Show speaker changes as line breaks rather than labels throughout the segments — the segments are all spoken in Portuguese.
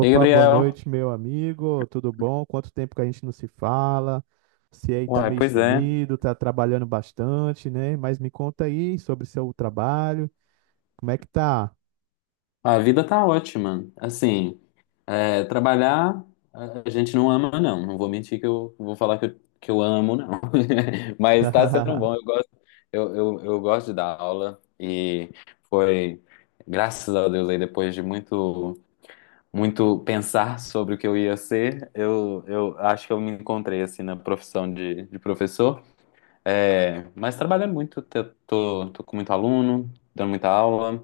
Ei,
boa
Gabriel.
noite, meu amigo. Tudo bom? Quanto tempo que a gente não se fala? Você aí tá
Uai,
meio
pois é.
sumido, tá trabalhando bastante, né? Mas me conta aí sobre seu trabalho. Como é que tá?
A vida tá ótima. Assim, trabalhar a gente não ama, não. Não vou mentir que eu vou falar que eu, amo, não. Mas tá sendo bom. Eu gosto, eu gosto de dar aula e foi, graças a Deus, aí depois de muito, muito pensar sobre o que eu ia ser, eu acho que eu me encontrei, assim, na profissão de professor. É, mas trabalhando muito, tô com muito aluno, dando muita aula.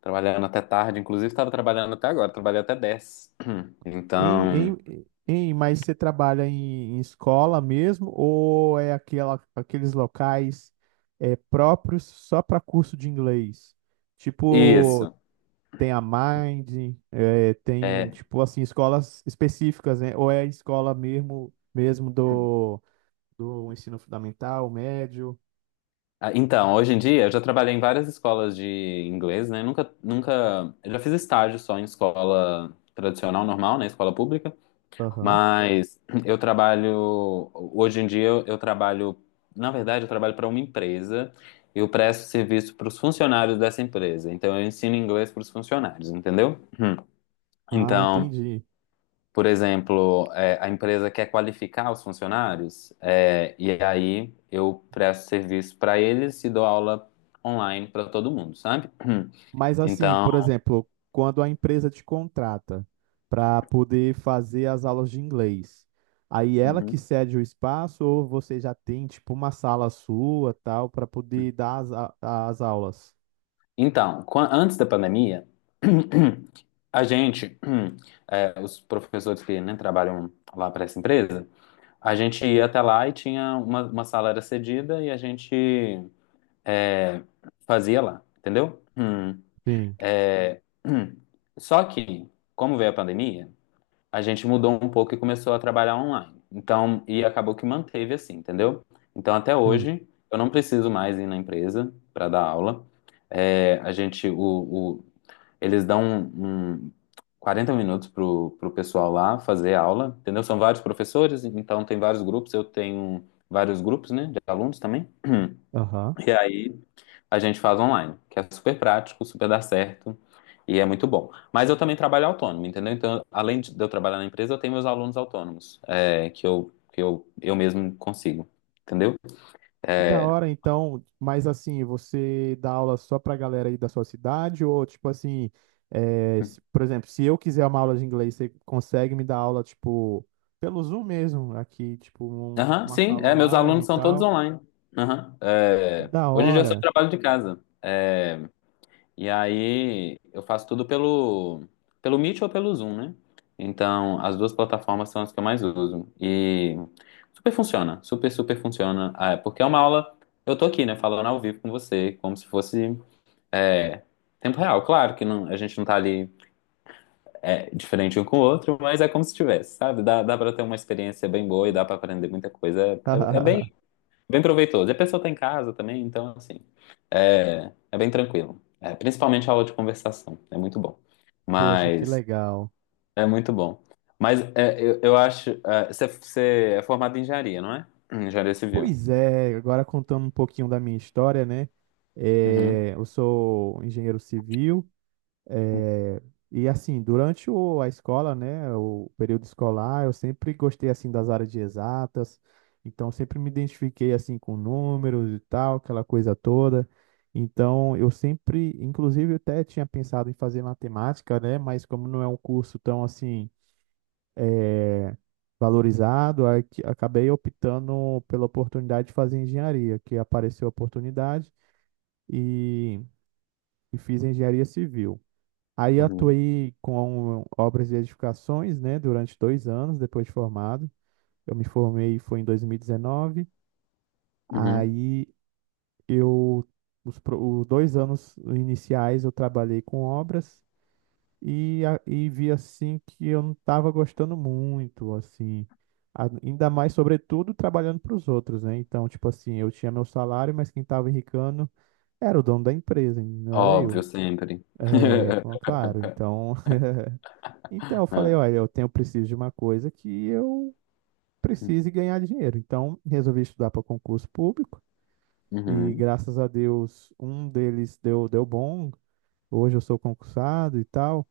Trabalhando até tarde, inclusive estava trabalhando até agora, trabalhei até 10.
Hein,
Então,
hein, hein, mas você trabalha em escola mesmo ou é aquela, aqueles locais, próprios só para curso de inglês? Tipo,
isso.
tem a Mind, tem,
É,
tipo assim, escolas específicas, né? Ou é a escola mesmo, mesmo do ensino fundamental, médio.
então, hoje em dia eu já trabalhei em várias escolas de inglês, né? Nunca, nunca, eu já fiz estágio só em escola tradicional, normal, né? Escola pública,
Aham.
mas eu trabalho, hoje em dia eu trabalho, na verdade eu trabalho para uma empresa, eu presto serviço para os funcionários dessa empresa, então eu ensino inglês para os funcionários, entendeu?
Ah,
Então,
entendi.
por exemplo, é, a empresa quer qualificar os funcionários, é, e aí eu presto serviço para eles e dou aula online para todo mundo, sabe?
Mas assim,
Então,
por exemplo, quando a empresa te contrata para poder fazer as aulas de inglês, aí ela que
uhum.
cede o espaço ou você já tem, tipo, uma sala sua, tal, para poder dar as aulas?
Então, antes da pandemia, a gente, é, os professores que né, trabalham lá para essa empresa, a gente ia até lá e tinha uma sala era cedida e a gente é, fazia lá, entendeu?
Sim,
É. Só que, como veio a pandemia, a gente mudou um pouco e começou a trabalhar online. Então, e acabou que manteve assim, entendeu? Então, até
sim.
hoje, eu não preciso mais ir na empresa para dar aula. É, a gente, eles dão um, 40 minutos pro pessoal lá fazer aula, entendeu? São vários professores, então tem vários grupos, eu tenho vários grupos, né, de alunos também.
Aham.
E aí, a gente faz online, que é super prático, super dá certo e é muito bom. Mas eu também trabalho autônomo, entendeu? Então, além de eu trabalhar na empresa, eu tenho meus alunos autônomos, que eu, eu mesmo consigo, entendeu?
E da
É,
hora, então. Mas assim, você dá aula só pra galera aí da sua cidade? Ou, tipo assim, por exemplo, se eu quiser uma aula de inglês, você consegue me dar aula, tipo, pelo Zoom mesmo, aqui, tipo,
aham,
uma
sim,
sala
meus
online e
alunos são todos
tal?
online. Aham,
Que da
hoje em dia eu só
hora!
trabalho de casa. é, E aí eu faço tudo pelo Meet ou pelo Zoom, né? Então, as duas plataformas são as que eu mais uso. E super funciona, super, super funciona. Ah, porque é uma aula, eu tô aqui, né, falando ao vivo com você, como se fosse é, tempo real. Claro que não, a gente não tá ali diferente um com o outro, mas é como se tivesse, sabe? Dá pra ter uma experiência bem boa e
Hum.
dá pra aprender muita coisa. É bem, bem proveitoso. E a pessoa tá em casa também, então, assim. É bem tranquilo. É, principalmente a aula de conversação. É muito bom.
Poxa, que
Mas
legal.
é muito bom. Mas é, eu acho. Você é formado em engenharia, não é? Engenharia civil.
Pois é, agora contando um pouquinho da minha história, né?
Uhum,
É, eu sou engenheiro civil. É, e assim, durante a escola, né, o período escolar, eu sempre gostei assim das áreas de exatas, então sempre me identifiquei assim com números e tal, aquela coisa toda. Então, eu sempre, inclusive, eu até tinha pensado em fazer matemática, né, mas como não é um curso tão assim valorizado, acabei optando pela oportunidade de fazer engenharia, que apareceu a oportunidade e, e fiz engenharia civil. Aí
uhum,
atuei com obras de edificações, né, durante 2 anos depois de formado. Eu me formei foi em 2019.
uhum.
Aí eu os 2 anos iniciais eu trabalhei com obras, e vi assim que eu não estava gostando muito, assim. Ainda mais, sobretudo trabalhando para os outros, né? Então, tipo assim, eu tinha meu salário, mas quem estava enricando era o dono da empresa, não era
Óbvio,
eu.
sempre.
É, claro, então eu
É,
falei, olha, eu tenho preciso de uma coisa que eu precise ganhar dinheiro. Então resolvi estudar para concurso público e
uhum.
graças a Deus um deles deu bom. Hoje eu sou concursado e tal,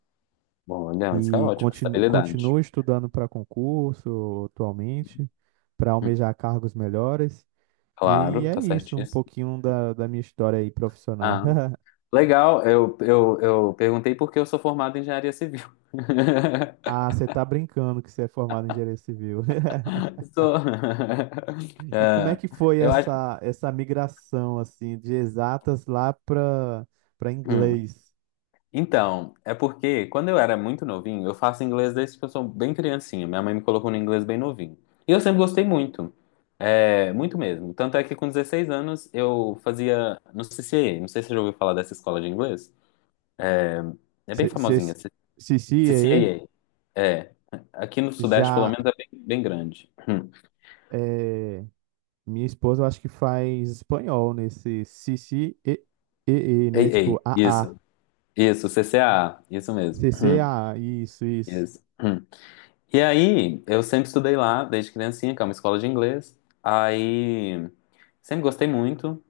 Bom, legal, isso é
e
ótimo.
continuo,
Estabilidade.
continuo estudando para concurso atualmente para
Hum,
almejar cargos melhores. E
Claro,
é
tá
isso, um
certíssimo.
pouquinho da minha história aí profissional.
Ah, legal. Eu perguntei porque eu sou formado em engenharia civil.
Ah, você tá brincando que você é formado em engenharia civil.
Sou.
E como é
É,
que foi
eu acho.
essa migração assim de exatas lá para
Hum.
inglês?
Então, é porque quando eu era muito novinho, eu faço inglês desde que eu sou bem criancinha. Minha mãe me colocou no inglês bem novinho. E eu sempre gostei muito. É, muito mesmo. Tanto é que com 16 anos eu fazia no CCA. Não sei se você já ouviu falar dessa escola de inglês. É bem famosinha,
C C E
CCAA. É. Aqui no Sudeste, pelo
já
menos, é bem, bem grande. Hum.
é, minha esposa eu acho que faz espanhol nesse C C E, né?
Ei, ei.
Tipo A
Isso. Isso, CCAA. Isso mesmo.
C
Hum.
AA, A, isso, isso.
Isso. Hum. E aí, eu sempre estudei lá desde criancinha, que é uma escola de inglês. Aí. Sempre gostei muito.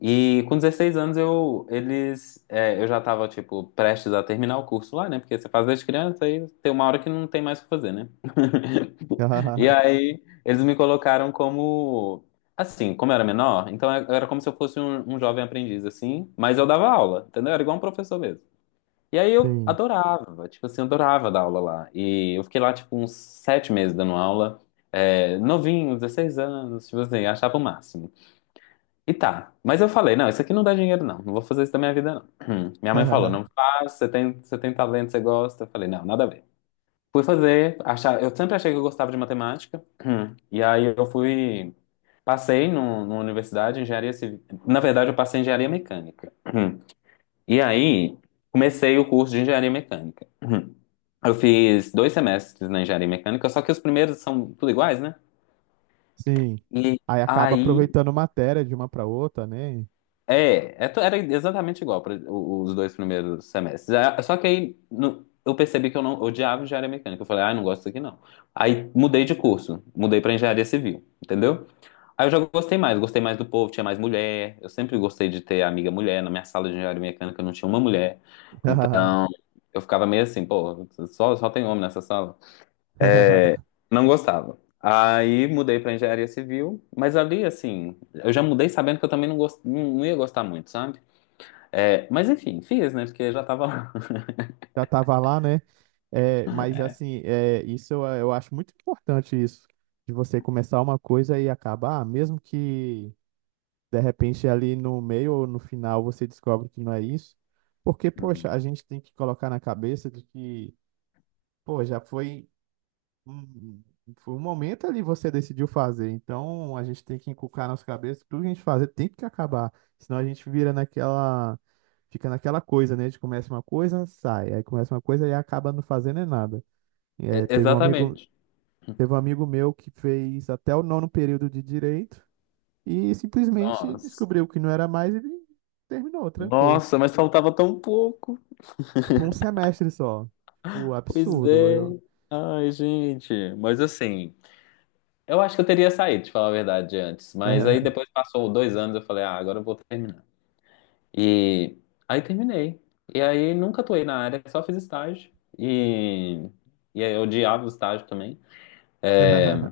E com 16 anos eu já tava tipo prestes a terminar o curso lá, né? Porque você faz desde criança e tem uma hora que não tem mais o que fazer, né? E aí eles me colocaram como assim, como eu era menor, então eu era como se eu fosse um jovem aprendiz assim, mas eu dava aula, entendeu? Era igual um professor mesmo. E aí eu
Sim.
adorava, tipo assim, eu adorava dar aula lá. E eu fiquei lá tipo uns 7 meses dando aula, novinho, 16 anos, tipo assim, achava o máximo. E tá. Mas eu falei, não, isso aqui não dá dinheiro, não. Não vou fazer isso da minha vida, não. Hum. Minha mãe falou, não faz, você tem talento, você gosta. Eu falei, não, nada a ver. Fui fazer, achar, eu sempre achei que eu gostava de matemática. Hum. E aí eu fui, passei no, numa universidade, engenharia civil. Na verdade, eu passei em engenharia mecânica. Hum. E aí comecei o curso de engenharia mecânica. Hum. Eu fiz 2 semestres na engenharia mecânica, só que os primeiros são tudo iguais, né?
Sim.
E
Aí acaba
aí,
aproveitando matéria de uma para outra, né?
Era exatamente igual para os 2 primeiros semestres. Ah, só que aí eu percebi que eu não odiava engenharia mecânica. Eu falei, ah, não gosto disso aqui não. Aí mudei de curso, mudei para engenharia civil, entendeu? Aí eu já gostei mais do povo, tinha mais mulher. Eu sempre gostei de ter amiga mulher. Na minha sala de engenharia mecânica não tinha uma mulher. Eu ficava meio assim, pô, só tem homem nessa sala. Não gostava. Aí mudei para engenharia civil, mas ali assim, eu já mudei sabendo que eu também não, não não ia gostar muito, sabe? É, mas enfim, fiz, né? Porque já tava lá.
Já estava lá, né? É, mas assim, é, isso eu, acho muito importante isso, de você começar uma coisa e acabar, mesmo que de repente ali no meio ou no final você descobre que não é isso, porque, poxa,
Uhum.
a gente tem que colocar na cabeça de que, pô, já foi. Hum, Foi um momento ali, você decidiu fazer, então a gente tem que inculcar nas cabeças que tudo que a gente fazer tem que acabar, senão a gente vira naquela, fica naquela coisa, né? A gente começa uma coisa, sai, aí começa uma coisa e acaba não fazendo é nada. É, teve um amigo,
Exatamente.
teve um amigo meu que fez até o nono período de direito e simplesmente
Nossa.
descobriu que não era mais, e terminou, trancou.
Nossa, mas faltava tão pouco.
Tipo um semestre só. Tipo,
Pois
absurdo.
é.
Eu.
Ai, gente. Mas assim, eu acho que eu teria saído, te falar a verdade, antes. Mas aí depois passou 2 anos, eu falei, ah, agora eu vou terminar. E aí terminei. E aí nunca atuei na área, só fiz estágio. E, e aí eu odiava o estágio também.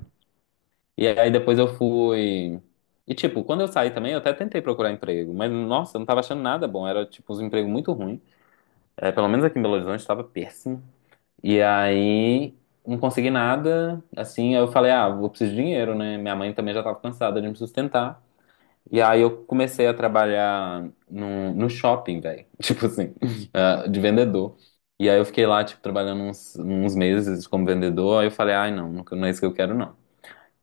E aí depois eu fui. E tipo, quando eu saí também, eu até tentei procurar emprego, mas nossa, eu não tava achando nada bom, era tipo uns empregos muito ruins. É, pelo menos aqui em Belo Horizonte tava péssimo. E aí não consegui nada, assim, aí eu falei, ah, eu preciso de dinheiro, né? Minha mãe também já tava cansada de me sustentar. E aí eu comecei a trabalhar no, shopping, velho. Tipo assim, ah, de vendedor. E aí eu fiquei lá, tipo, trabalhando uns meses como vendedor. Aí eu falei, ai, não, não é isso que eu quero, não.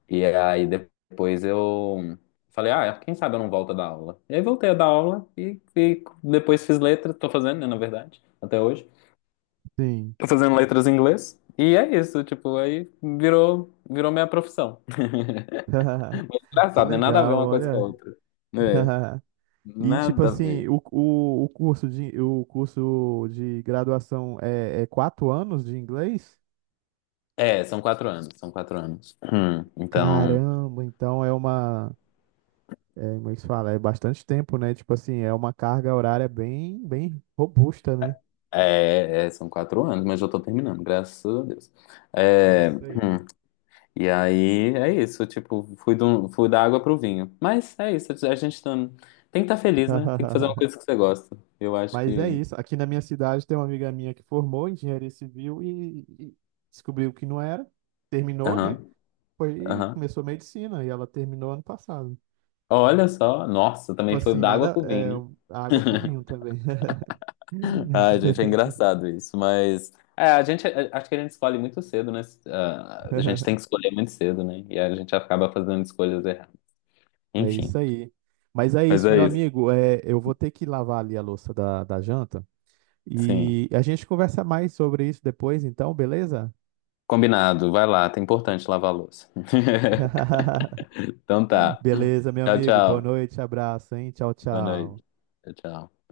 E aí depois eu falei, ah, quem sabe eu não volto a dar aula. E aí voltei a dar aula e depois fiz letra, tô fazendo, né, na verdade, até hoje.
Sim.
Tô fazendo letras em inglês. E é isso, tipo, aí virou minha profissão.
Que
Engraçado, né? Nada a ver
legal,
uma coisa com a
olha.
outra. É,
E tipo
nada a
assim,
ver.
o curso de graduação é 4 anos de inglês?
É, são quatro anos. Então,
Caramba, então como é que se fala? É bastante tempo, né? Tipo assim, é uma carga horária bem bem robusta, né?
são 4 anos, mas eu tô terminando, graças a Deus.
É
É,
isso aí.
e aí é isso, tipo, fui, fui da água pro vinho. Mas é isso, a gente tá, tem que estar feliz, né? Tem que fazer uma coisa que você gosta. Eu acho
Mas é
que.
isso. Aqui na minha cidade tem uma amiga minha que formou em engenharia civil e descobriu que não era, terminou,
Aham,
né? Foi, e
aham.
começou medicina e ela terminou ano passado.
Olha só, nossa,
Tipo
também foi
assim,
da água
nada,
pro
é,
vinho,
água pro vinho também.
né? Ai, gente, é engraçado isso, mas. É, a gente, acho que a gente escolhe muito cedo, né? Ah, a gente tem que escolher muito cedo, né? E a gente acaba fazendo escolhas erradas.
É
Enfim,
isso aí. Mas é
mas
isso,
é
meu
isso.
amigo. É, eu vou ter que lavar ali a louça da janta.
Sim.
E a gente conversa mais sobre isso depois, então, beleza?
Combinado, vai lá, tá importante lavar a louça. Então tá.
Beleza, meu
Tchau,
amigo. Boa
tchau.
noite, abraço, hein? Tchau,
Boa
tchau.
noite. Tchau.